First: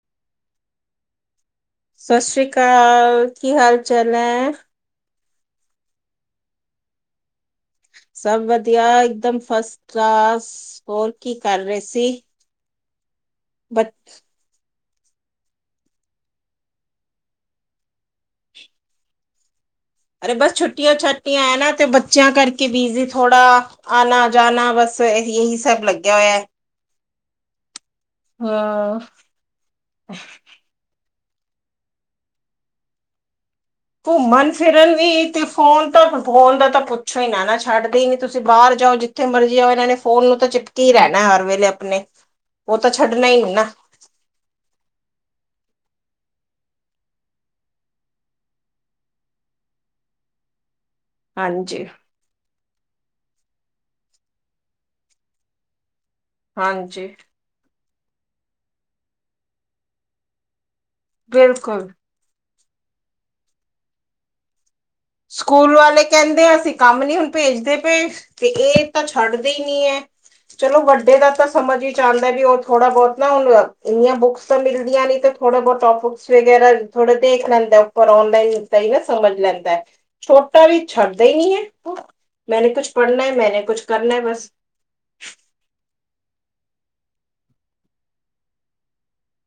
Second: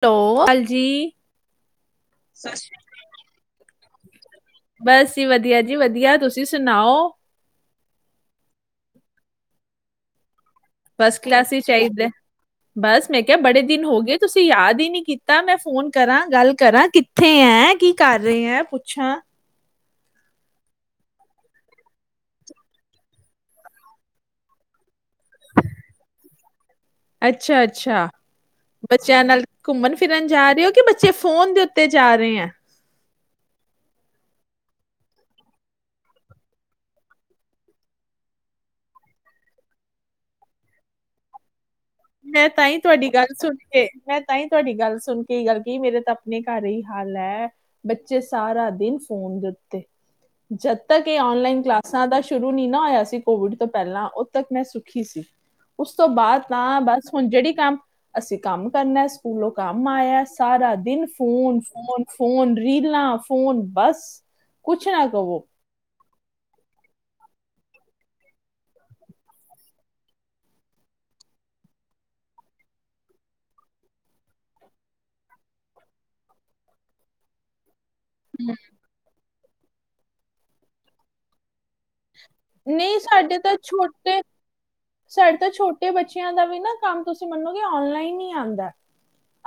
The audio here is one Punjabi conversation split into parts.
ਟੋ, ਕਾਲ ਜੀ। ਸਸ ਸ੍ਰੀ ਕਾਲ ਕੀ ਹਾਲ ਚਾਲ ਏਂ? ਬਸ ਜੀ ਵਧੀਆ ਜੀ ਵਧੀਆ ਤੁਸੀਂ ਸੁਨਾਓ? ਸਭ ਵਧੀਆ ਇੱਕਦਮ ਫਸਟ ਕਲਾਸ। ਹੋਰ ਫਸਟ ਕੀ ਕਲਾਸ ਕਰ ਈ ਰਹੇ ਚਾਈਦੈ, ਸੀ ਬਸ ਮੈਂ ਕਿਆ ਬੜੇ ਬ ਦਿਨ ਹੋ ਗਏ ਤੁਸੀਂ ਤੁਸੀਂ ਯਾਦ ਈ ਨੀ ਕੀਤਾ ਮੈਂ ਫੋਨ ਕਰਾਂ ਗੱਲ ਕਰਾਂ ਕਿੱਥੇ ਐਂ ਕੀ ਕਰ ਰਏ ਐੰ ਪੁੱਛਾਂ। ਅਰੇ ਬਸ ਛੁੱਟੀਆਂ ਛਟੀਆਂ ਐ ਨਾ ਤੇ ਬੱਚਿਆਂ ਕਰਕੇ ਬਿਜ਼ੀ ਥੋੜ੍ਹਾ ਆਨਾ ਜਾਨਾ ਬਸ ਐਹੀ ਇਹੀ ਸਭ ਲੱਗਿਆ ਹੋਇਆ। ਅੱਛਾ-ਅੱਛਾ ਹਾਂ ਬੱਚਿਆਂ ਨਾਲ ਘੁੰਮਨ ਫਿਰਨ ਜਾ ਰਹੇ ੳ ਕਿ ਬੱਚੇ ਫੋਨ ਦੇ ਉੱਤੇ ਜਾ ਰਹੇ ਏਂ? ਘੁੰਮਨ ਫਿਰਨ ਵੀ ਤੇ ਫੋਨ ਤਾਂ ਫੋਨ ਦਾ ਤਾਂ ਪੁੱਛੋ ਈ ਨਾ ਨਾ ਛੱਡਦੇ ਈ ਨੀ ਤੁਸੀਂ ਬਾਰ ਜਾਓ ਜਿਥ ਜਿੱਥੇ ਮਰਜ਼ੀ ਜਾੳ ਇਨਾਂ ਨੇ ਫੋਨ ਨੂੰ ਤਾਂ ਚਿਪਕੀ ਰੈਨਾ ਹਰ ਵੇਲੇ ਅਪਨੇ। ਮੈਂ ਤਾਂ ਈ ਤੁਹਾਡੀ ਗੱਲ ਸੁਨ ਕੇ ਮੈਂ ਤਾਂਈ ਤੁਹਾਡੀ ਗੱਲ ਸੁਣ ਕੇ ਏ ਗੱਲ ਕਈ, ਮੇਰੇ ਤਾਂ ਆਪਨੇ ਘਰ ਏਈ ਹਾਲ ਐ। ਬੱਚੇ ਸਾਰਾ ਦਿਨ ਫੋਨ ਦੇ ਉੱਤੇ, ਜਦ ਤੱਕ ਏ ਓਨਲਾਈਨ ਹਾਂਜੀ ਕਲਾਸਾਂ ਦਾ ਸ਼ੁਰੂ ਨੀ ਨਾ ਹੋਇਆ ਸੀ ਕੋਵਿਡ ਤੋਂ ਪੈਲਾਂ ਓਦ ਤੱਕ ਮੈਂ ਸੁਖੀ ਸੀ, ਉਸ ਤੋਂ ਬਾਦ ਤਾਂ ਹਾਂਜੀ ਜੇੜੀ ਕੰਮ ਅਸੀਂ ਕੰਮ ਕਰਨੈ, ਸਕੂਲੋਂ ਕੰਮ ਆਇਆ ਸਾਰਾ ਦਿਨ ਫੋਨ ਬਿਲਕੁਲ ਫੋਨ ਫੋਨ ਰੀਲਾਂ ਫੋਨ ਬਸ। ਕੁੱਛ ਨਾ ਕਹੋ ਸਕੂਲ ਵਾਲੇ ਕੈਂਦੇ ਅਸੀਂ ਕੰਮ ਨੀ ਹੁਨ ਭੇਜਦੇ ਪਏ, ਤੇ ਏ ਤਾਂ ਛੱਡਦੇ ਈ ਨੀ ਏ। ਚਲੋ ਵੱਡੇ ਦਾ ਤਾਂ ਸਮਝ ਇਚ ਆਂਦਾ ਵੀ ਉ ਥੋੜਾ ਬੋਤ ਨਾ ਹੁਨ, ਇੰਨੀਆਂ ਬੁੱਕਸਾ ਮਿਲਦੀਆਂ ਨੀ ਥੋੜਾ ਬੋਤ ਟੋਪਿਕਸ ਵਗੈਰਾ ਥੋੜੇ ਦੇਖ ਲੈੰਦੈ ਪਰ ਔਨਲਾਈਨ ਤਾਂ ਈ ਨਾ ਸਮਝ ਲੈਂਦੇ, ਛੋਟਾ ਵੀ ਛੱਡਦਾ ਈ ਨੀ ਐ। ਮੈਂਨੇ ਕੁੱਛ ਨਹੀਂ ਪੜ੍ਹਨੈ, ਸਾਡੇ ਤਾਂ ਮੈਂਨੇ ਕੁਛ ਕਰਨੈ ਛੋਟੇ ਬਸ। ਸਾਡੇ ਤਾਂ ਛੋਟੇ ਬੱਚਿਆਂ ਦਾ ਵੀ ਨਾ ਕੰਮ ਤੁਸੀਂ ਮੰਨੋਗੇ ਔਨਲਾਈਨ ਈ ਆਂਦੈ।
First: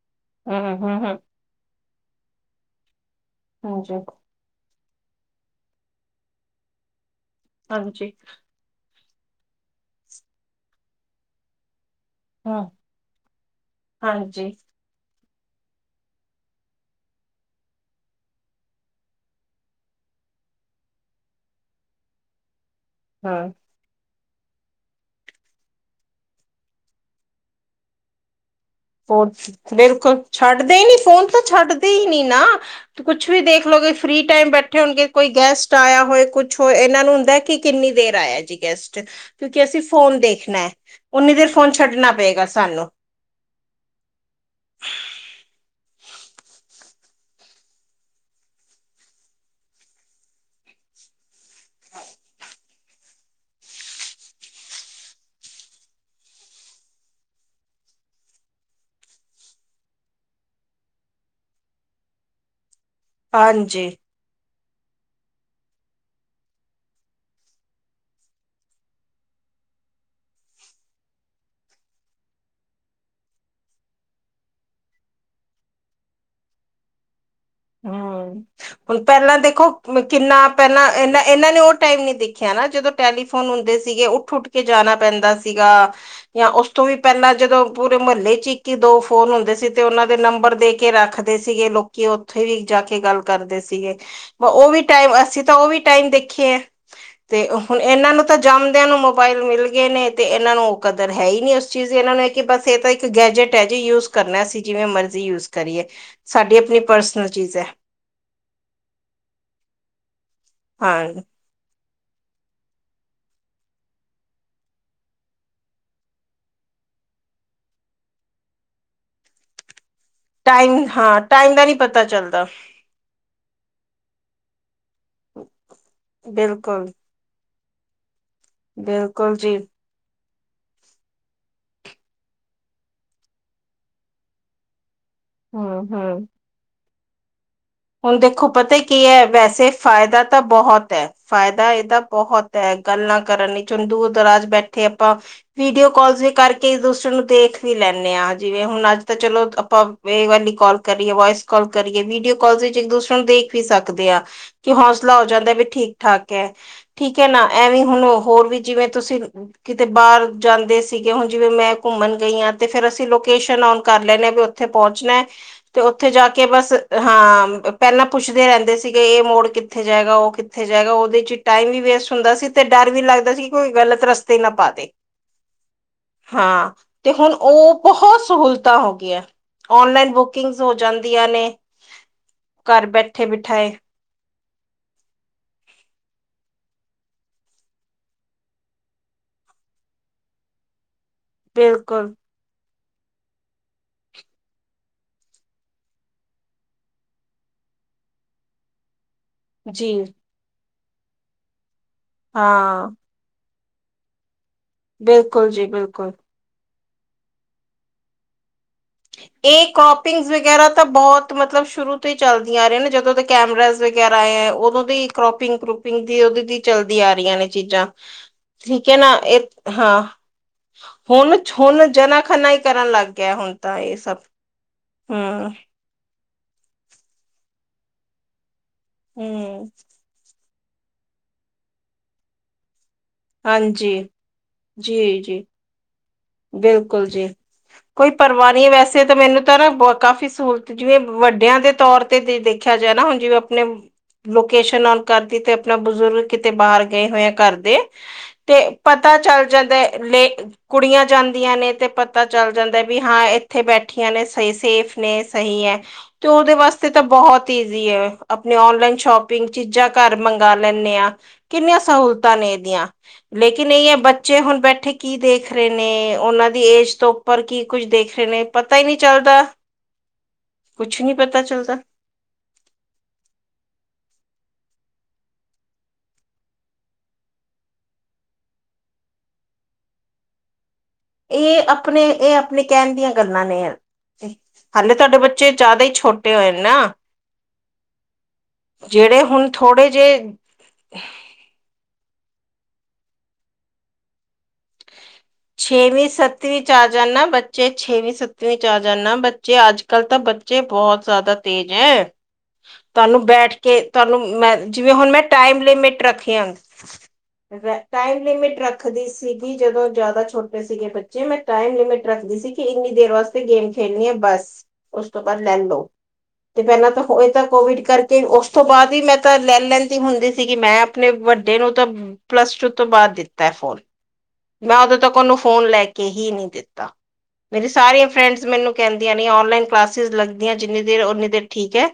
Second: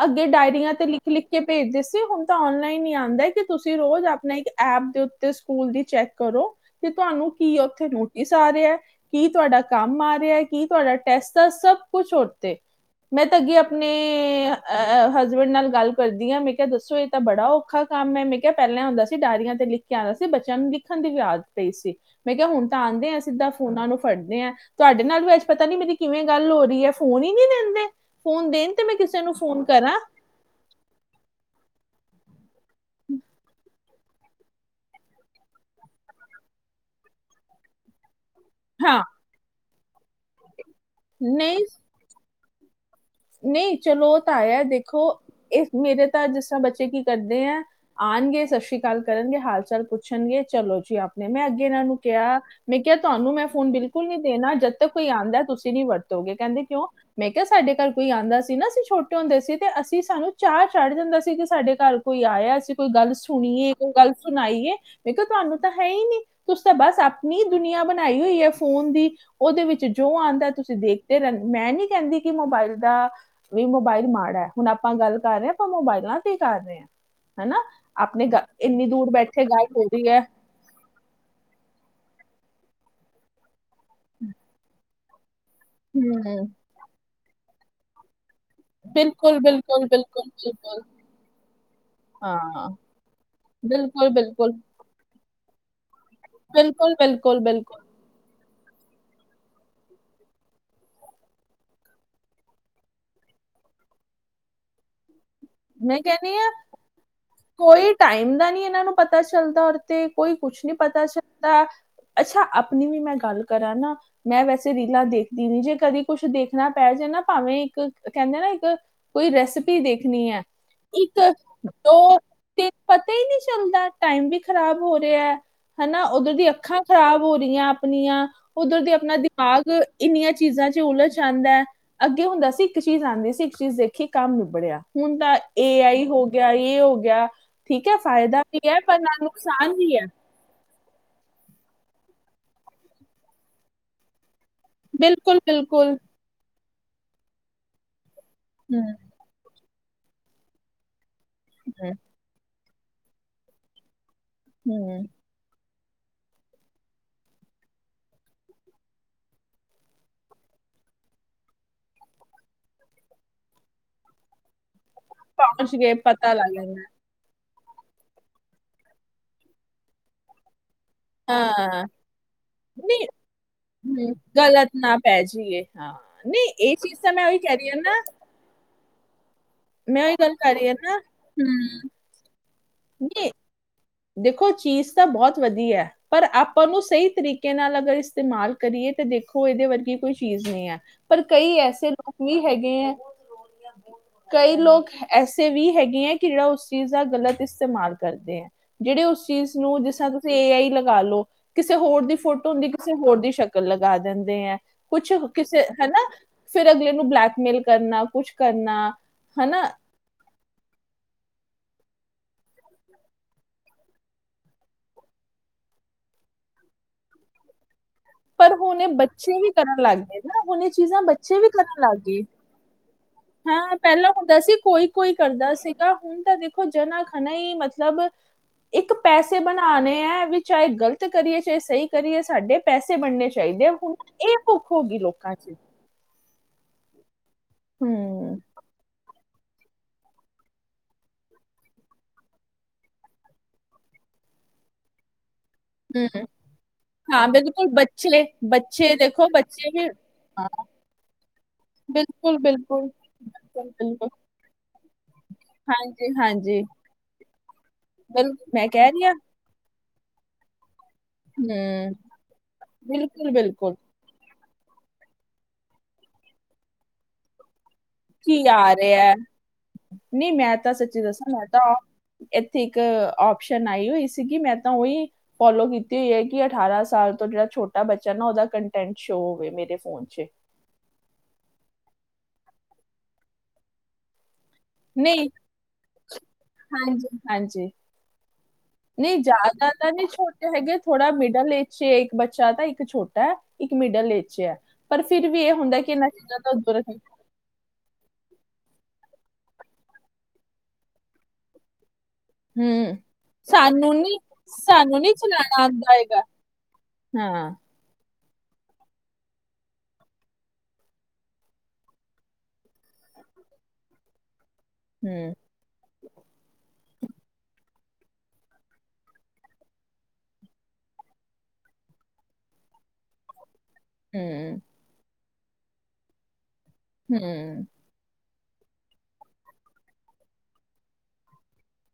ਅੱਗੇ ਡਾਇਰੀਆਂ ਹਮ ਤੇ ਹਮ ਹਮ ਲਿਖ-ਲਿਖ ਕੇ ਭੇਜਦੇ ਸੀ ਹੁਨ ਤਾਂ ਓਨਲਾਈਨ ਈ ਆਂਦਾ ਕਿ ਤੁਸੀਂ ਹਾਂਜੀ ਰੋਜ਼ ਆਪਨਾ ਇੱਕ ਐਪ ਦੇ ਓੁਤੇ ਸਕੂਲ ਦੀ ਚੈਕ ਕਰੋ ਕੀ ਤੁਹਾਨੂੰ ਕੀ ਓਥੇ ਹਾਂਜੀ ਨੋਟਿਸ ਆ ਰਿਐ ਕੀ ਤੁਹਾਡਾ ਕੰਮ ਆ ਰਿਆ ਕੀ ਤੁਹਾਡਾ ਟੈਸਟ ਆ ਸਭ ਕੁਛ ਓੁਤੇ ਹਾਂ ਮੈਂ ਤਾਂ ਅੱਗੇ ਅਪਨੇ ਹਾਂਜੀ ਐ ਹਸਬੈਂਡ ਨਾਲ ਗੱਲ ਕਰਦੀ ਆਂ ਮੈਂ ਕਿਹਾ ਦੱਸੋ ਏ ਤਾਂ ਬੜਾ ਔਖਾ ਕੰਮ ਏ, ਮੈਂ ਕਿਆ ਪੈਲਾਂ ਏ ਹੁੰਦਾ ਸੀ ਡਾਇਰੀਆਂ ਤੇ ਲਿਖ ਕੇ ਆਂਦਾ ਸੀ ਬੱਚਿਆਂ ਨੂੰ ਲਿਖਨ ਦੀ ਵੀ ਆਦਤ ਪਈ ਸੀ, ਮੈਂ ਕਿਆ ਹੁਣ ਤਾਂ ਆਂਦੇ ਏਂ ਹਾਂ ਸਿੱਧਾਂ ਫੋਨਾ ਨੂੰ ਫੜਦੇ ਏਂ, ਤੁਹਾਡੇ ਨਾਲ ਵੀ ਅੱਜ ਪਤਾ ਨੀ ਮੇਰੀ ਕਿਵੇਂ ਗੱਲ ਹੋ ਰਈ ਏ ਫੋਨ ਈ ਨਈ ਦਿੰਦੇ। ਫੋਨ ਦੇਣ ਤੇ ਮੈਂ ਕਿਸੇ ਨੂੰ ਫੋਨ ਕਰਾਂ। ਛੱਡਦੇ ਈ ਨੀ ਫੋਨ ਤਾਂ ਛੱਡਦੇ ਈ ਨੀ ਨਾ ਕੁੱਛ ਵੀ ਦੇਖ ਲੋੋਗੇ ਫਰੀ ਟਾਈਮ ਬੈਠੇ ਹੋਣਗੇ ਕੋਈ ਗੈਸਟ ਆਇਆ ਹੋਏ ਕੁਛ ਹੋਏ ਇਨਾਂ ਨੂੰ ਹੁੰਦਾ ਕਿ ਕਿੰਨੀ ਦੇਰ ਆਇਆ ਜੀ। ਗੈਸਟ ਹਾਂ ਕਿਉਂਕਿ ਅਸੀਂ ਫੋਨ ਦੇਖਨੈ, ਉਨੀ ਦੇਰ ਫੋਨ ਛੱਡਣਾ ਪਏਗਾ ਸਾਨੂੰ। ਨਈ ਚਲੋ ਉ ਤਾਂ ਆਇਆ ਦੇਖੋ ਏ ਮੇਰੇ ਤਾਂ ਜਿਸ ਤਰ੍ਹਾਂ ਬੱਚੇ ਕੀ ਕਰਦੇ ਐਂ ਆਣਗੇ ਸਸ ਸ੍ਰੀ ਕਾਲ ਕਰਨਗੇ ਹਾਲ ਚਾਲ ਪੁੱਛਨਗੇ ਚਲੋ ਜੀ ਆਪਣੇ, ਮੈਂ ਅੱਗੇ ਇਨਾਂ ਨੂੰ ਕਿਹਾ ਮੈਂ ਕਿਹਾ ਤੁਹਾਨੂੰ ਮੈਂ ਫੋਨ ਬਿਲਕੁਲ ਨੀ ਦੇਣਾ ਜਦ ਤੱਕ ਕੋਈ ਆਦਾ ਤੁਸੀਂ ਨੀ ਵਰਤੋਗੇ, ਕਹਿੰਦੇ ਕਿਉਂ? ਮੈਂ ਕਿਹਾ ਸਾਡੇ ਘਰ ਕੋਈ ਆਦਾ ਸੀ ਨਾ ਅਸੀਂ ਛੋਟੇ ਹੁੰਦੇ ਸੀ ਤੇ ਅਸੀਂ ਸਾਨੂੰ ਚਾਅ ਚੜ ਜਾਂਦਾ ਸੀ ਕਿ ਸਾਡੇ ਘਰ ਕੋਈ ਆਇਆ ਅਸੀਂ ਕੋਈ ਗੱਲ ਸੁਣੀਏ ਹਾਂਜੀ ਕੋਈ ਗੱਲ ਸੁਣਾਈਏ। ਮੈਂ ਕਿਹਾ ਤੁਹਾਨੂੰ ਤਾਂ ਹੈ ਈ ਨੀ, ਤੁਸੀ ਤਾਂ ਬਸ ਆਪਣੀ ਈ ਦੁਨੀਆਂ ਬਣਾਈ ਹੋਈ ਏ ਫੋਨ ਦੀ। ਓਦੇ ਵਿੱਚ ਜੋ ਆਦਾ ਤੁਸੀਂ ਦੇਖਦੇ ਰਹਿੰਦੇ, ਮੈਂ ਨੀ ਕਹਿੰਦੀ ਕਿ ਮੋਬਾਇਲ ਦਾ ਵੀ ਮੋਬਾਇਲ ਮਾੜਾ ਐ ਹੁਣ ਆਪਾਂ ਗੱਲ ਕਰ ਰਹੇ ਹਾ ਆਪਾਂ ਮੋਬਾਇਲਾਂ ਤੇ ਕਰ ਰਹੇ ਆ। ਹੈਨਾ, ਆਪਣੇ ਹੂੰ ਗ ਐਨੀ ਹੁਣ ਦੂਰ ਪਹਿਲਾਂ ਬੈਠੇ ਗੱਲ ਦੇਖੋ ਹੋ ਰਹੀ ਐ। ਕਿੰਨਾ ਪਹਿਲਾਂ ਏਨਾ, ਏਨਾਂ ਨੇ ਓ ਟਾਈਮ ਨੀ ਦੇਖਿਆ ਨਾ ਜਦੋਂ ਟੈਲੀਫੋਨ ਹੁੰਦੇ ਸੀਗੇ ਉੱਠ-ਉੱਠ ਕੇ ਜਾਣਾ ਪੈਂਦਾ ਸੀਗਾ ਹਮ ਜਾਂ ਓਸ ਤੋਂ ਵੀ ਪਹਿਲਾਂ ਜਦੋਂ ਪੂਰੇ ਮੱਲੇ ਚ ਈ ਕਿ ਦੋ ਫੋਨ ਬਿਲਕੁਲ ਹੁੰਦੇ ਸੀ ਤੇ ਬਿਲਕੁਲ ਓਨਾਂ ਦੇ ਬਿਲਕੁਲ ਨੰਬਰ ਦੇ ਬਿਲਕੁਲ ਕੇ ਰੱਖਦੇ ਸੀਗੇ ਲੋਕੀ ਓ ਓਥੇ ਵੀ ਹਾਂ ਜਾ ਕੇ ਗੱਲ ਕਰਦੇ ਸੀਗੇ ਬਿਲਕੁਲ ਵ ਬਿਲਕੁਲ ਓ ਵੀ ਟਾਈਮ ਅਸੀਂ ਤਾਂ ਓ ਵੀ ਟਾਈਮ ਦੇਖ ਖਿਆ ਬਿਲਕੁਲ ਬਿਲਕੁਲ ਤੇ ਹੁਣ ਬਿਲਕੁਲ ਏਨਾਂ ਨੂੰ ਜੰਮਦਿਆਂ ਨੂੰ ਮੋਬਾਇਲ ਮਿਲ ਗਏ ਨੇ ਤੇ ਏਨਾਂ ਨੂੰ ਓ ਕਦਰ ਹੈ ਹੀ ਨੀ ਓਸ ਚੀਜ਼ ਦੀ, ਏਨਾਂ ਨੂੰ ਕਿ ਬਸ ਏਹ ਤਾਂ ਇੱਕ ਗੈਜਟ ਐ ਜੀ ਯੂਜ ਕਰਨਾ ਅਸੀਂ ਜਿਵੇਂ ਮਰਜ਼ੀ ਯੂਜ ਕਰੀਏ ਮੈਂ ਕਹਿੰਦੀ ਹਾਂ ਸਾਡੀ ਆਪਣੀ ਪਰਸਨਲ ਚੀਜ਼ ਐ। ਕੋਈ ਟਾਈਮ ਦਾ ਨੀ ਏਨਾਂ ਨੂੰ ਪਤਾ ਚੱਲਦਾ ਤੇ ਕੋਈ ਕੁਛ ਨੀ ਪਤਾ ਹਾਂ ਚੱਲ ਦਾ, ਅੱਛਾ ਆਪਣੀ ਵੀ ਮੈਂ ਗੱਲ ਕਰਾਂ ਨਾ ਮੈਂ ਵੈਸੇ ਰੀਲਾਂ ਦੇਖਦੀ ਨੀ ਜੇ ਕਦੀ ਕੁਛ ਦੇਖਣਾ ਪੈ ਜੇ ਨਾ ਭਾਵੇਂ ਇੱਕ ਕਹਿੰਦੇ ਆ ਨਾ ਇੱਕ ਕੋਈ ਰੈਸਪੀ ਦੇਖਨੀ ਐ। ਟਾਈਮ ਹਾਂ ਟਾਈਮ ਦਾ ਨੀ ਪਤਾ ਚੱਲਦਾ। ਤੇ ਪਤਾ ਈ ਨੀ ਚੱਲਦਾ ਟਾਈਮ ਵੀ ਖ਼ਰਾਬ ਹੋ ਰਿਹਾ ਐ। ਹਨਾ, ਓਧਰ ਦੀਆਂ ਅੱਖਾਂ ਬਿਲਕੁਲ ਖ਼ਰਾਬ ਹੋ ਰਹੀਆਂ ਆਪਣੀਆਂ ਓਧਰ ਦੀ ਆਪਣਾ ਬਿਲਕੁਲ ਜੀ ਦਿਮਾਗ ਐਨੀਆਂ ਚੀਜ਼ਾਂ ਚ ਉਲਝ ਜਾਂਦਾ। ਅੱਗੇ ਹੁੰਦਾ ਸੀ ਇੱਕ ਚੀਜ਼ ਆਦੀ ਸੀ ਇੱਕ ਚੀਜ਼ ਦੇਖੀ ਕੰਮ ਨਿਬੜਿਆ, ਹੁਣ ਤਾਂ ਏ ਹਮ ਆਈ ਹਮ ਹੋ ਗਿਆ ਯੇ ਹੋ ਗਿਆ ਠੀਕ ਐ ਹੁਣ ਫਾਇਦਾ ਦੇਖੋ ਵੀ ਪਤਾ ਐ ਪਰ ਕੀ ਨਾਲ ਹੈ ਵੈਸੇ ਨੁਕਸਾਨ ਵੀ ਐ। ਫਾਇਦਾ ਤਾਂ ਬਹੁਤ ਐ ਫਾਇਦਾ ਏਦਾ ਬਹੁਤ ਐ ਗੱਲਾਂ ਕਰਨ ਵਿਚ ਦੂਰ ਦਰਾਜ ਬੈਠੇ ਠੇ ਆਪਾਂ ਵੀਡੀਓ ਕਾਲ ਵੀ ਕਰਕੇ ਦੂਸਰੇ ਨੂੰ ਦੇਖ ਵੀ ਲੈਨੇ ਆ ਜਿਵੇਂ ਹੁਣ ਅੱਜ ਤਾਂ ਚਲੋ ਆਪਾਂ ਵੇ ਵਾਲੀ ਕਾਲ ਕਰੀਏ ਵੋਆਇਸ ਕਾਲ ਕਰੀਏ ਵੀਡੀਓ ਕਾਲ ਵਿੱਚ ਇੱਕ-ਦੂਸਰੇ ਨੂੰ ਦੇਖ ਵੀ ਸਕਦੇ ਆ ਕਿ ਹੌਸਲਾ ਹੋ ਜਾਂਦਾ ਵੀ ਠੀਕ-ਠਾਕ ਐ। ਠੀਕ ਐ ਨਾ ਐਵੀ ਹੁਣ ਹੋਰ ਵੀ ਜਿਵੇਂ ਤੁਸੀਂ ਕਿਤੇ ਬਾਹਰ ਜਾਂਦੇ ਸੀਗੇ ਹੁਣ ਜਿਵੇਂ ਮੈਂ ਘੁੰਮਣ ਗਈ ਹਾ ਤੇ ਫੇਰ ਅਸੀਂ ਲੋਕੇਸ਼ਨ ਓਨ ਕਰ ਲੈਨੇ ਆ ਵ ਓਥੇ ਪਹੁੰਚਣਾ ਐ ਤੇ ਓਥੇ ਜਾ ਕੇ ਬਸ ਹਾਂ ਪਹਿਲਾਂ ਪੁੱਛਦੇ ਰਹਿੰਦੇ ਸੀਗੇ ਏਹ ਮੋੜ ਕਿੱਥੇ ਜਾਏਗਾ ਓ ਕਿੱਥੇ ਜਾਏਗਾ ਓ ਦੇ ਵਿੱਚ ਟਾਈਮ ਵੀ ਵੇਸਟ ਹੁੰਦਾ ਸੀ ਤੇ ਡਰ ਵੀ ਲੱਗਦਾ ਸੀ ਕਿ ਕੋਈ ਗਲਤ ਰਸਤੇ ਈ ਨਾ ਪਾ ਦੇ। ਹਾਂ ਤੇ ਹੁਣ ਓ ਬਹੁਤ ਸਹੂਲਤਾਂ ਹੋ ਗੀਆ। ਔਨਲਾਈਨ ਬੁਕਿੰਗਸ ਹੋ ਜਾਂਦੀਆਂ ਨੇ ਘਰ ਬੈਠੇ ਬਿਠਾਏ। ਦੇਖੋ ਚੀਜ਼ ਤਾਂ ਬਹੁਤ ਵਧੀਆ ਐ। ਪਰ ਆਪਾਂ ਓਨੂੰ ਸਹੀ ਤਰੀਕੇ ਨਾਲ ਅਗਰ ਇਸਤੇਮਾਲ ਕਰੀਏ ਤੇ ਦੇਖੋ ਏਦੇ ਵਰਗੀ ਕੋਈ ਚੀਜ਼ ਨੀ ਐ‌। ਪਰ ਕਈ ਐਸੇ ਲੋਕ ਬਿਲਕੁਲ ਵੀ ਹੈਗੇ ਐ। ਕਈ ਲੋਕ ਐਸੇ ਵੀ ਹੈਗੇ ਐ ਕਿ ਜੇੜਾ ਓਸ ਚੀਜ਼ ਦਾ ਗ਼ਲਤ ਇਸਤੇਮਾਲ ਕਰਦੇ ਐ। ਜੇੜੇ ਓਸ ਚੀਜ਼ ਨੂੰ ਜੀ ਜਿਸ ਤਰਾ ਤੁਸੀਂ ਏ ਆਈ ਲਗਾ ਲਓ, ਕਿਸੇ ਹੋਰ ਦੀ ਫੋਟੋ ਹੁੰਦੀ ਹਾਂ ਕਿਸੇ ਹੋਰ ਦੀ ਸ਼ਕ ਲਗਾ ਦਿੰਦੇ ਐ, ਕੁਛ ਬਿਲਕੁਲ ਕਿਸੇ ਜੀ ਹਨਾ ਬਿਲਕੁਲ ਫੇਰ ਅਗਲੇ ਨੂੰ ਬਲੈਕਮੇਲ ਕਰਨਾ ਕੁਛ ਕਰਨਾ ਹਨਾ ਏ ਕੋਪ ਪਿੰਗਸ ਵਗੈਰਾ ਤਾਂ ਬੋਤ ਮਤਲਬ ਸ਼ੁਰੂ ਤੋਂ ਈ ਚੱਲਦੀਆਂ ਆ ਰਹੀਆਂ ਨੇ ਜਦੋਂ ਦੇ ਕੈਮਰਾਜ਼ ਵਗੈਰਾ ਆਏ ਐ, ਉਦੋਂ ਦੀ ਕਰੋਪਿੰਗ- ਕਰੂਪਿੰਗ ਦੀ ਉਹਦੇ ਦੀ ਚੱਲਦੀ ਆ ਰਹੀਆਂ ਨੇ ਚੀਜ਼ਾਂ। ਪਰ ਹੁਣ ਠੀਕ ਹੈ ਨਾ ਬੱਚੇ ਵੀ ਇਹ ਕਰਨ ਲੱਗ ਹਾਂ ਗਏ ਨਾ, ਹੁਣ ਇਹ ਚੀਜ਼ਾਂ ਹੁਣ ਬੱਚੇ ਵੀ ਕਰਨ ਹੁਣ ਲੱਗ ਜਨਾ ਗਈ ਖਨਾ ਹੀ ਕਰਨ ਲੱਗ ਗਿਆ ਹੁਣ ਹ ਤਾਂ ਇਹ ਪਹਿਲਾਂ ਸਭ ਹੁੰਦਾ ਸੀ ਕੋਈ- ਕੋਈ ਹਮ ਕਰਦਾ ਸੀ। ਸੀਗਾ। ਹੁਣ ਤਾਂ ਦੇਖੋ ਜਨਾ- ਖਨਨਾ ਈ ਮਤਲਬ ਇੱਕ ਪੈਸੇ ਹਮ ਬਣਾਣੇ ਐ ਵਿੱਚ ਚਾਹੇ ਗਲਤ ਕਰੀਏ, ਚਾਹੇ ਸਹੀ ਕਰੀਏ, ਸਾਡੇ ਪੈਸੇ ਬਣਨੇ ਚਾਹੀਦੇ ਆ, ਹਾਂਜੀ ਹੁਣ ਇਹ ਭੁੱਖ ਹੋਗੀ ਜੀ ਲੋਕਾਂ ਜੀ ਚ ਬਿਲਕੁਲ ਜੀ, ਕੋਈ ਹੂੰ ਪਰਵਾ ਨਹੀਂ ਵੈਸੇ ਤਾਂ ਮੈਨੂੰ ਨਾ ਕਾਫੀ ਸਹੂਲਤ, ਜਿਵੇਂ ਵੱਡਿਆਂ ਦੇ ਤੌਰ ਤੇ ਦੇਖਿਆ ਜਾ ਨਾ ਹੁਣ ਜਿਵੇਂ ਆਪਣੇ ਲੋਕੇਸ਼ਨ ਆਨ ਕਰਤੀ ਤੇ ਆਪਣਾ ਬਜ਼ੁਰਗ ਹੂੰ ਕਿਤੇ ਬਾਹਰ ਗਏ ਹੋਏ ਹਾਂ ਆ ਘਰ ਬਿਲਕੁਲ ਦੇ, ਬੱਚੇ ਤੇ ਬੱਚੇ ਪਤਾ ਦੇਖੋ ਚੱਲ ਬੱਚੇ ਜਾਂਦਾ ਵੀ ਲੇ ਹਾਂ ਕੁੜੀਆਂ ਜਾਂਦੀਆਂ ਨੇ ਤੇ ਪਤਾ ਬਿਲਕੁਲ ਚੱਲ ਜਾਂਦਾ ਬਿਲਕੁਲ ਵੀ ਹਾਂ ਇੱਥੇ ਬਿਲਕੁਲ ਬੈਠੀਆਂ ਨੇ ਸ ਸੇਫ ਨੇ। ਸਹੀ ਐ, ਹਾਂਜੀ ਤੇ ਉਹਦੇ ਹਾਂਜੀ ਵਾਸਤੇ ਤਾਂ ਬਹੁਤ ਈਜ਼ੀ ਐ, ਬਿਲਕੁਲ ਆਪਣੇ ਮੈਂ ਕਹਿ ਔਨਲਾਈਨ ਰਹੀ ਹਾਂ ਸ਼ੋਪ ਵਿਗ ਚੀਜ਼ਾਂ ਘਰ ਮੰਗਵਾ ਲੈਂਦੇ ਆ ਕਿੰਨੀਆਂ ਹੂੰ ਸਹੂਲਤਾਂ ਨੇ ਇਹਦੀਆਂ, ਬਿਲਕੁਲ ਲੇਕਿਨ ਬਿਲਕੁਲ ਇਹ ਐ ਬ ਬੱਚੇ ਹੁਣ ਬੈਠੇ ਕੀ ਦੇਖ ਰਹੇ ਨੇ, ਉਹਨਾਂ ਦੀ ਏਜ ਤੋਂ ਉੱਪਰ ਕੀ ਕੁੱਝ ਦੇਖ ਰਹੇ ਨੇ ਕੀ ਆ ਪਤਾ ਹੀ ਨਹੀਂ ਰਿਹਾ ਐ, ਚੱਲਦਾ ਨਹੀਂ ਮੈਂ ਤਾਂ ਸੱਚੀ ਕੁਛ ਨਹੀਂ ਦੱਸਾਂ ਪਤਾ ਮੈਂ ਤਾਂ ਚੱਲਦਾ ਇੱਥੇ ਇੱਕ ਓਪਸ਼ਨ ਆਈ ਹੋਈ ਸੀਗੀ, ਮੈਂ ਤਾਂ ਉਹੀ ਫੋਲੋ ਕੀਤੀ ਹੋਈ ਐ ਕਿ ਅਠਾਰਾਂ ਸਾਲ ਤੋਂ ਜਿਹੜਾ ਛੋਟਾ ਬੱਚਾ ਨਾ ਉਹਦਾ ਕੰਟੈਂਟ ਸ਼ੋ ਹੋਵੇ ਮੇਰੇ ਫੋਨ ਚ, ਇਹ ਆਪਣੇ, ਇਹ ਆਪਣੇ ਕਹਿਣ ਦੀਆਂ ਗੱਲਾਂ ਨੇ ਹਾਲੇ ਤਾਡੇ ਨਹੀਂ ਬੱਚੇ ਜ਼ਿਆਦਾ ਈ ਛੋਟੇ ਹੋਏ ਨੇ ਨਾ ਹਾਂਜੀ ਹਾਂਜੀ, ਨਈ ਜਿਹੜੇ ਹੁਣ ਜ਼ਿਆਦਾ ਥੋੜੇ ਤਾਂ ਨਹੀਂ ਜਿਹੇ ਛੋਟੇ ਹੈਗੇ, ਥੋੜਾ ਮ ਮਿਡਲ ਏ ਇੱਕ ਬੱਚਾ ਤਾਂ ਇੱਕ ਛੋਟਾ ਐ, ਇੱਕ ਮਿਡਲ ਏ ਚ ਐ। ਪਰ ਫਿਰ ਵੀ ਇਹ ਹੁੰਦਾ ਕਿ ਛੇਵੀਂ ਇਹਨਾਂ ਚੀਜ਼ਾਂ ਤਾਂ ਸੱਤਵੀਂ ਚ ਉੱਧਰ ਆ ਜਾਣ ਨਾ ਬੱਚੇ ਛੇਵੀਂ- ਸੱਤਵੀਂ ਚ ਆ ਜਾਂਦਾ, ਬੱਚੇ ਅੱਜ- ਕੱਲ੍ਹ ਤਾਂ ਬੱਚੇ ਬਹੁਤ ਜ਼ਿਆਦਾ ਤੇਜ਼ ਐ। ਹੂੰ ਤਾਨੂੰ ਬੈਠ ਕੇ ਸਾਨੂੰ ਨਹੀਂ ਤੁਹਾਨੂੰ ਮੈਂ ਜਿਵੇਂ ਸਾਨੂੰ ਹੁਣ ਨਹੀਂ ਮੈਂ ਟਾਈਮ ਚਲਾਣਾ ਆਉਂਦਾ ਲੇਮਿਟ ਹੈਗਾ ਰੱਖੀ ਆ। ਹਾਂ। ਟਾਈਮ ਲਿਮਿਟ ਰੱਖਦੀ ਸੀਗੀ ਜਦੋਂ ਜ਼ਿਆਦਾ ਛੋਟੇ ਸੀਗੇ ਬੱਚੇ, ਮੈਂ ਟਾਈਮ ਲਿਮਿਟ ਰੱਖਦੀ ਸੀ ਕਿ ਇੰਨੀ ਦੇਰ ਵਾਸਤੇ ਗੇਮ ਖੇਡਣੀ ਐ, ਬਸ ਉਸ ਤੋਂ ਹੂੰ ਬਾਅਦ ਲੈਂਲੋ। ਤੇ ਪਹਿਲਾਂ ਤਾਂ ਹੋ ਇਹ ਤਾਂ ਕੋਵਿਡ ਕਰਕੇ ਉਸ ਤੋਂ ਬਾਅਦ ਈ ਮੈਂ ਤਾਂ ਲੈ ਲੈਂਦੀ ਹੁੰਦੀ ਸੀਗੀ, ਮੈਂ ਆਪਣੇ ਵੱਡੇ ਨੂੰ ਤਾਂ ਪਲੱਸ- ਟੂ ਤੋਂ ਬਾਅਦ ਦਿੱਤਾ ਐ ਫੋਨ ਹਮ ਮੈਂ ਉਦੋਂ ਤੱਕ ਉਹਨੂੰ ਫੋਨ ਲੈ ਕੇ ਹੀ ਨੀ ਦਿੱਤਾ, ਹੂੰ ਮੇਰੀ ਸਾਰੀਆਂ ਫਰੈਂਡਸ ਮੈਨੂੰ ਕਹਿੰਦੀਆਂ ਨੇ ਔਨਲਾਈਨ ਕਲਾਸਿਸ ਲਗਦੀਆਂ ਜਿੰਨੀ ਦੇਰ ਓਨੀ ਦੇਰ ਠੀਕ ਐ।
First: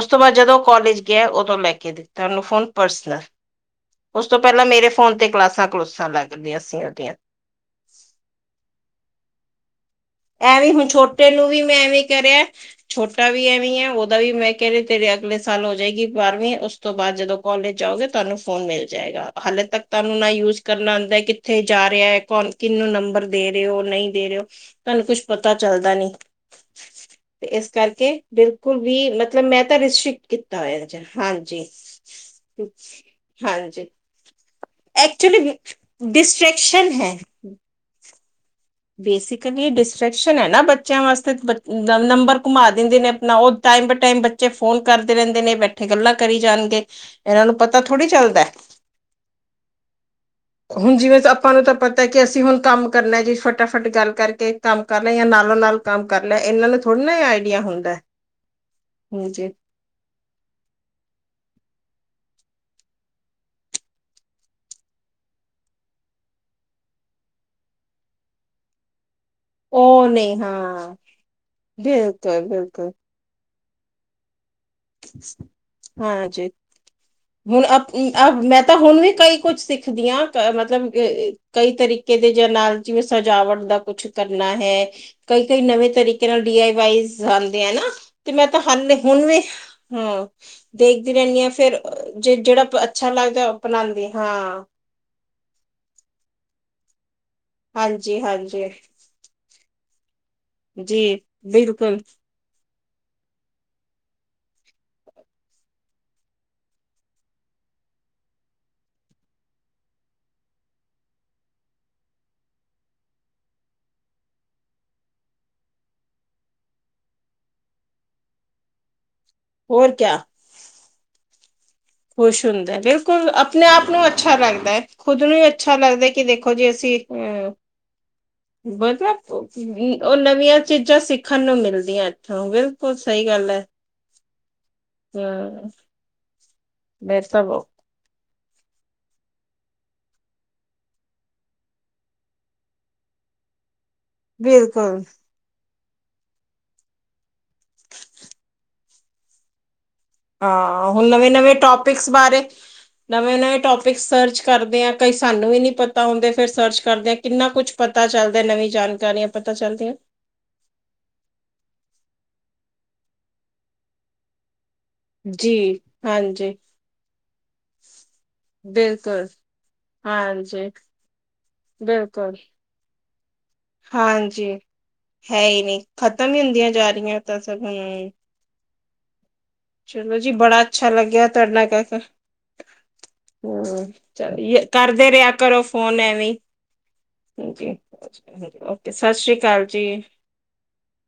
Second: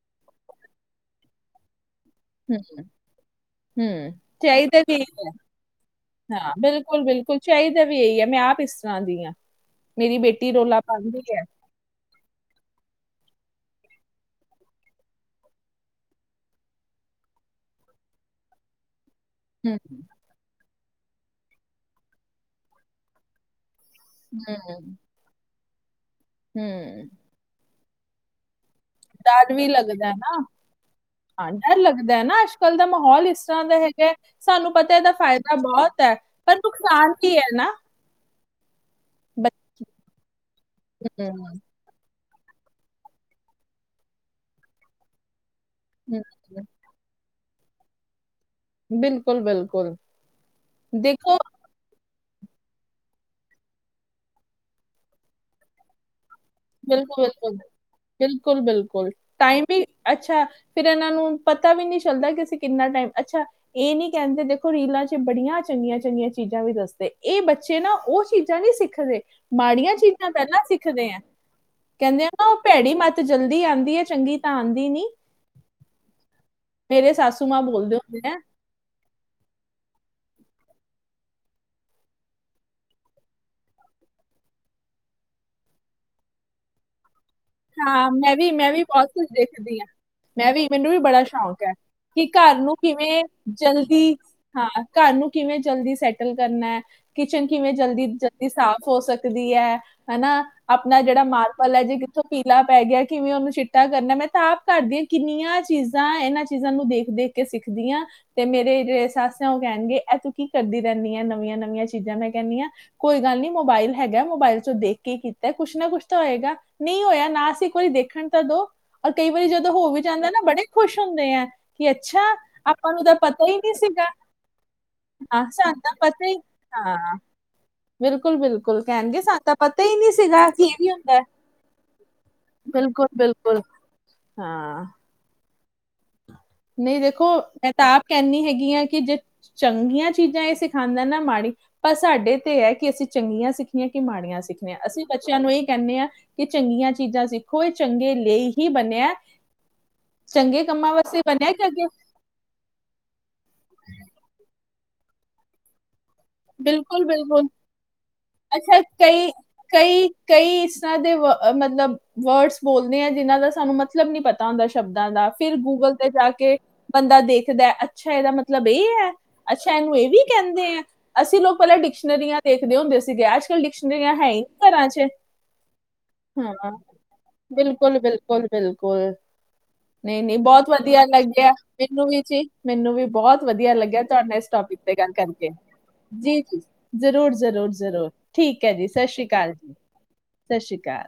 ਉਸ ਤੋਂ ਬਾਅਦ ਜਦੋਂ ਕੋਲਜ ਗਿਆ ਉਦੋਂ ਲੈ ਕੇ ਤੁਹਾਨੂੰ ਹੂੰ ਫੋਨ ਪਰਸਨਲ, ਹੂੰ ਉਸ ਤੋਂ ਪਹਿਲਾਂ ਚਾਹੀਦਾ ਮੇਰੇ ਵੀ ਫੋਨ ਤੇ ਕਲਾਸਾਂ- ਕਲੋਸਾਂ ਲੱਗਦੀਆਂ ਸੀਆ। ਬਿਲਕੁ, ਬਿਲਕੁਲ ਚਾਹੀਦਾ ਵੀ ਇਹੀ ਐ, ਮੈਂ ਆਪ ਇਸ ਤਰ੍ਹਾਂ ਦੀ ਆ, ਮੇਰੀ ਬੇਟੀ ਐਵੇਂ ਰੌਲਾ ਹੁਣ ਪਾਂਦੀ ਛੋਟੇ ਐ। ਨੂੰ ਵੀ ਮੈਂ ਐਵੇਂ ਕਰਿਆ। ਛੋਟਾ ਵੀ ਐਵੇਂ ਈ ਆ, ਉਹਦਾ ਵੀ ਮੈਂ ਕਹਿ ਰ ਤੇਰੇ ਅਗਲੇ ਸਾਲ ਹੋ ਜਾਏਗੀ ਬਾਰਵੀਂ, ਉਸ ਤੋਂ ਬਾਅਦ ਜਦੋਂ ਕਾਲਜ ਜਾਓਗੇ, ਤੁਹਾਨੂੰ ਫੋਨ ਮਿਲ ਜਾਏਗਾ। ਹਾਲੇ ਹੂੰ ਤੱਕ ਤਾ ਉਨੂੰ ਨਾ ਯੂਜ ਕਰਨਾ ਆਂਦਾ ਐ, ਕਿੱਥੇ ਜਾ ਰਿਹਾ ਐ ਕੋਨ ਕਿਹਨੂੰ ਨੰਬਰ ਦੇ ਰਹੇ ਓ ਨਹੀਂ। ਦੇ ਰਹੇ ਓ ਤਾਨੂੰ ਕੁੱਛ ਪਤਾ ਚੱਲਦਾ ਨੀ। ਹਮ ਤੇ ਇਸ ਕਰਕੇ ਬਿਲਕੁਲ ਵੀ ਮਤਲਬ ਡਰ ਮੈਂ ਵੀ ਤਾਂ ਲੱਗਦਾ ਹੈ ਰਿਸਟ੍ਰਿਕਟ ਨਾ ਕੀਤਾ ਹੋਇਆ ਚ' ਹਾਂ ਹਾਂਜੀ। ਡਰ ਲੱਗਦਾ ਹੈ ਨਾ ਅੱਜਕੱਲ ਦਾ ਮਾਹੌਲ ਇਸ ਤਰ੍ਹਾਂ ਦਾ ਹਾਂਜੀ। ਹੈਗਾ ਹੈ, ਸਾਨੂੰ ਪਤਾ ਇਹਦਾ ਐਕਚੁਲੀ ਫਾਇਦਾ ਬਹੁਤ ਹੈ ਪਰ ਡਿਸਟਰ੍ਰੈਕਸ਼ਨ ਨੁਕਸਾਨ ਹੈ। ਵੀ ਨਾ ਬ- ਬੇਸਿਕਲੀ ਡਿਸਟਰ੍ਰੈਕਸ਼ਨ ਹੈ ਨਾ ਬੱਚਿਆਂ ਵਾਸਤੇ ਹੂੰ, ਨੰਬਰ ਘੁਮਾ ਦਿੰਦੇ ਨੇ ਆਪਣਾ ਉਹ ਟਮ ਬਾ ਟਾਈਮ ਬੱਚੇ ਫੋਨ ਕਰਦੇ ਰਹਿੰਦੇ ਨੇ ਬੈਠੇ। ਥੇ ਗੱਲਾਂ ਹੂੰ, ਕਰੀ ਜਾਣਗੇ, ਇਹਨਾਂ ਨੂੰ ਪਤਾ ਥੋੜ੍ਹੀ ਚੱਲਦਾ। ਬਿਲਕੁਲ ਬਿਲਕੁਲ ਹੁਣ ਜਿਵੇਂ ਦੇਖੋ ਆਪਾਂ ਨੂੰ ਤਾਂ ਪਤਾ ਤਾਂ ਕਿ ਅਸੀਂ ਹੁਣ ਕੰਮ ਕਰਨਾ ਜੀ ਫਟਾਫਟ ਗੱਲ ਕਰਕੇ ਕੰਮ ਕਰ ਲੈ ਜਾਂ ਨਾਲੋਂ- ਨਾਲ। ਕੰਮ ਕਰ ਲਿਆ ਇਹਨਾਂ ਨੂੰ ਥੋੜਾ ਨਾ ਬਿਲਕੁਲ ਬਿਲਕੁਲ ਆਈਡੀਆ ਹੁੰਦਾ। ਬਿਲਕੁਲ ਬਿਲਕੁਲ ਹਾਂਜੀ। ਟਾਈਮ ਵੀ ਅੱਛਾ। ਫੇਰ ਇਹਨਾਂ ਨੂੰ ਪਤਾ ਵੀ ਨਹੀਂ ਚੱਲਦਾ ਕਿ ਅਸੀਂ ਕਿੰਨਾ ਟਾਈਮ ਅੱਛਾ। ਇਹ ਨੀ ਕਹਿੰਦੇ ਦੇਖੋ ਰੀਲਾਂ ਚ' ਬੜੀਆਂ ਚੰਗੀਆਂ- ਚੰਗੀਆਂ ਚੀਜ਼ਾਂ ਵੀ ਦੱਸਦੇ ਇਹ ਬੱਚੇ ਨਾ ਉਹ ਚੀਜ਼ਾਂ ਨੀ ਸਿੱਖ ਸਿੱਖਦੇ ਮਾੜੀਆਂ ਉਹ ਚੀਜ਼ਾਂ ਨਹੀਂ ਪਹਿਲਾਂ ਹਾਂ ਸਿੱਖਦੇ ਆਂ। ਕਹਿੰਦੇ ਆ ਬਿਲਕੁਲ ਨਾ ਉਹ ਬਿਲਕੁਲ ਭੈੜੀ ਮੱਤ ਜਲਦੀ ਆਉਂਦੀ ਹੈ ਚੰਗੀ ਤਾਂ ਆਉਂਦੀ ਨੀ। ਹਾਂ ਜੀ। ਸਾਸੂ ਮਾਂ ਹੁਣ ਬੋਲਦੇ ਹੁੰਦੇ ਅ ਆ ਮੈਂ ਤਾਂ ਹੁਣ ਵੀ ਕਈ ਕੁੱਝ ਸਿੱਖਦੀਆਂ ਮਤਲਬ ਕਈ ਤਰੀਕੇ ਦੇ ਜ ਨਾਲ ਜਿਵੇਂ ਸਜਾਵਟ ਦਾ ਕੁਛ। ਕਰਨਾ ਹੈ। ਕਈ- ਕਈ ਨਵੇਂ ਤਰੀਕੇ ਨਾਲ ਡੀ ਆਈ ਵਾਈ ਮੈਂ ਨਾ, ਹਾਂ ਤੇ ਮੈਂ ਵੀ ਤਾਂ ਵੀ ਹੇ ਬਹੁਤ ਹੁਣ ਕੁਝ ਵੀ ਦੇਖਦੀ ਆ ਹਾਂ। ਮੈਂ ਵੀ ਮੈਨੂੰ ਵੀ ਦੇਖਦੀ ਬੜਾ ਰਹਿੰਦੀ ਹਾਂ ਸ਼ੌਂਕ ਹੈ ਫੇਰ ਕਿ ਜੇ ਘਰ ਜਿਹੜਾ ਨੂੰ ਅੱਛਾ ਕਿਵੇਂ ਲੱਗਦਾ ਅਪਣਾਉਂਦੀ। ਜਲਦੀ ਹਾਂ। ਘਰ ਨੂੰ ਕਿਵੇਂ ਜਲਦੀ ਸੈਟਲ ਕਰਨਾ, ਕਿਚਨ ਕਿਵੇਂ ਜਲਦੀ- ਹਾਂਜੀ ਜਲਦੀ ਹਾਂਜੀ ਸਾਫ਼ ਹੋ ਸਕ ਹੈ ਹਨਾ। ਆਪਣਾ ਜੀ ਜਿਹੜਾ ਮਾਰਪਲ ਹੈ ਜੇ ਬਿਲਕੁਲ ਪੀਲਾ ਪੈ ਗਿਆ ਕਿਵੇਂ ਉਹਨੂੰ ਚਿੱਟਾ ਕਰਨਾ ਮੈਂ ਤਾਂ ਆਪ ਘਰ ਦੀਆਂ ਕਿੰਨੀਆਂ ਚੀਜ਼ਾਂ ਇਹਨਾਂ ਚੀਜ਼ਾਂ ਨੂੰ ਦੇਥ-ਦੇਖ ਕੇ ਸਿੱਖਦੀ ਹਾਂ। ਤੇ ਮੇਰੇ ਜਿਹੜੇ ਸੱਸ ਆ ਉਹ ਕਹਿਣਗੇ ਇਹ ਜਿਹੜੇ ਮੇਰੇ ਸੱਸ ਹੂ ਉਹ ਕਹਿਣਗੇ ਤੂੰ ਕੀ ਕਰਦੀ ਰਹਿੰਦੀ ਆ ਨਵੀਆਂ-ਨਵੀਆਂ ਚੀਜ਼ਾਂ ਮੈਂ ਕਹਿੰਦੀ ਆ ਕੋਈ ਗੱਲ ਨਹੀਂ ਮੋਬਾਇਲ ਹੈਗਾ ਮੋਬਾਇਲ ਚ' ਦੇਖ ਕੇ ਕੀਤਾ ਕੁਛ ਨਾ ਕੁਛ ਤਾਂ ਹੋਏਗਾ। ਨਹੀਂ ਹੋਇਆ ਨਾ ਅਸੀਂ ਇੱਕ ਵਾਰੀ ਦੇਖਣ ਤਾਂ ਦੋ, ਰ ਕਈ ਵਾਰੀ ਜਦੋਂ ਹੋਰ ਹੋ ਵੀ ਕਿਆ ਜਾਂਦਾ ਨਾ ਬੜੇ ਖੁਸ਼ ਹੁੰਦੇ ਆ। ਕਿ ਅੱਛਾ ਖੁਸ਼ ਹੁੰਦਾ, ਆਪਾਂ ਨੂੰ ਤਾਂ ਬਿਲਕੁਲ ਪਤਾ ਹੀ ਆਪਣੇ ਨਹੀਂ ਆਪ ਸੀਗਾ ਨੂੰ ਅੱਛਾ ਲੱਗਦਾ ਹੈ, ਖੁਦ ਨੂੰ ਹਾਂ ਹੀ ਅੱਛਾ ਸਾਨੂੰ ਤਾਂ ਲੱਗਦਾ। ਕਿ ਪਤਾ ਹੀ ਦੇਖੋ ਜੇ ਅਸੀਂ ਹਾਂ ਅਹ ਬਿਲਕੁਲ ਬਿਲਕੁਲ ਕਹਿਣਗੇ ਮਤਲਬ, ਸਾਨੂੰ ਤਾਂ ਪਤਾ ਹੀ ਨਹੀਂ ਉਹ ਸੀਗਾ ਨਵੀਆਂ ਕਿ ਇਹ ਵੀ ਚੀਜ਼ਾਂ ਹੁੰਦਾ ਹੈ। ਸਿੱਖਣ ਨੂੰ ਮਿਲਦੀਆਂ। ਹਾਂ, ਬਿਲਕੁਲ ਸਹੀ ਗੱਲ ਹੈ। ਹਾਂ। ਹਾ। ਨਹੀਂ ਦੇਖੋ, ਮੈਂ ਤਾਂ ਆਪ ਕਹਿੰਦੀ ਹੈਗੀ ਹਾਂ ਕਿ ਜੇ ਚੰਗੀਆਂ ਚੀਜ਼ਾਂ ਇਹ ਸਿਖਾਉਂਦਾ ਨਾ ਮਾੜੀ ਪਰ ਸਾਡੇ ਤੇ ਹੈ ਕਿ ਅਸੀਂ ਚੰਗੀਆਂ ਸਿਖ ਕਿ ਮਾੜੀਆਂ ਸਿੱਖਣੀਆਂ, ਬਿਲਕੁਲ ਅਸੀਂ ਬ ਬੱਚਿਆਂ ਨੂੰ ਇਹ ਕਹਿੰਦੇ ਆ ਕਿ ਚੰਗੀਆਂ ਚੀਜ਼ਾਂ ਸਿੱਖੋ ਇਹ ਚੰਗੇ ਲਈ ਹੀ ਬਣਿਆ। ਚੰਗੇ ਹਾਂ ਕੰਮਾਂ ਹੁਣ ਵਾਸਤੇ ਨਵੇਂ ਬਣਿਆ ਨਵੇਂ ਕਿ ਅੱਗੇ ਟਪਿਕ ਬਾਰੇ ਨਵੇਂ -ਨਵੇਂ ਟੋਪਿਕ ਸਰਚ ਕਰਦੇ ਆ ਕਈ ਸਾਨੂੰ ਵੀ ਨੀ ਪਤਾ ਹੁੰਦੇ। ਫਿਰ ਸਰਚ ਬਿਲਕੁਲ ਕਰਦੇ ਹਾ ਬਿਲਕੁਲ ਕਿੰਨਾ ਕੁਛ ਪਤਾ ਚੱਲਦਾ ਨਵੀਂ ਅੱਛਾ ਜਾਣਕਾਰੀਆਂ ਕਈ ਪਤਾ ਚੱਲਦੀਆਂ। ਕਈ ਕਈ ਇਸ ਤਰ੍ਹਾਂ ਦੇ ਮਤਲਬ, ਵਰਡਸ ਬੋਲਦੇ ਆ ਜਿਨਾਂ ਦਾ ਸਾਨੂੰ ਮਤਲਬ ਨੀ ਪਤਾ। ਦਾ ਸ਼ਬਦਾਂ ਦਾ ਜੀ ਫਿਰ ਗੂਗਲ ਤੇ ਜਾ ਹਾਂਜੀ ਕੇ ਬੰਦਾ ਦੇਖਦਾ ਅੱਛਾ ਇਹਦਾ ਮਤਲਬ ਇਹ ਹੈ ਬਿਲਕੁਲ ਅੱਛਾ ਇਹਨੂੰ ਇਹ ਵੀ ਹਾਂਜੀ ਕਹਿੰਦੇ ਆ! ਅਸੀਂ ਲੋਕ ਪਹਿਲਾਂ ਬਿਲਕੁਲ ਡਿਕਸ਼ਨਰੀਆਂ ਦੇਖਦੇ ਹੁੰਦੇ ਸੀਗੇ ਅੱਜ ਕੱਲ੍ਹ ਡਿਕਸ਼ਨਰੀਆਂ ਹੈ ਹੀ ਹਾਂਜੀ ਨਹੀਂ ਘਰਾਂ ਚ'। ਹੈ ਹੀ ਨੀ। ਖਤਮ ਹੀ ਹੁੰਦੀਆਂ ਜਾ ਰਹੀਆਂ ਤਾਂ ਸਗੋਂ ਬਿਲਕੁਲ-ਬਿਲਕੁਲ-ਬਿਲਕੁਲ। ਚਲੋ ਜੀ ਨਹੀ-ਨਹੀ ਬੜਾ ਬਹੁਤ ਅੱਛਾ ਵਧੀਆ ਲੱਗਿਆ ਤੁਹਾਡੇ ਨਾਲ ਗੱਲ ਕਰ ਮੈਨੂੰ ਵੀ ਜੀ ਮੈਨੂੰ ਵੀ ਬਹੁਤ ਵਧੀਆ ਹੂੰ, ਲੱਗਿਆ ਤੁਹਾਡਾ ਚਲੋ ਇਸਟੋਪਿਕ ਕਰਦੇ ਰਿਹਾ ਕਰੋ ਫੋਨ ਐਵੇਂ, ਜ਼ਰੂਰ ਜ਼ਰੂਰ ਹ ਜ਼ਰੂਰ ਠੀਕ ਹੈ ਜੀ ਓਕੇ ਸਤਿ ਸ਼੍ਰੀ ਸ੍ਰੀ ਅਕਾਲ ਜੀ। ਸਤਿ ਸ਼੍ਰੀ ਅਕਾਲ।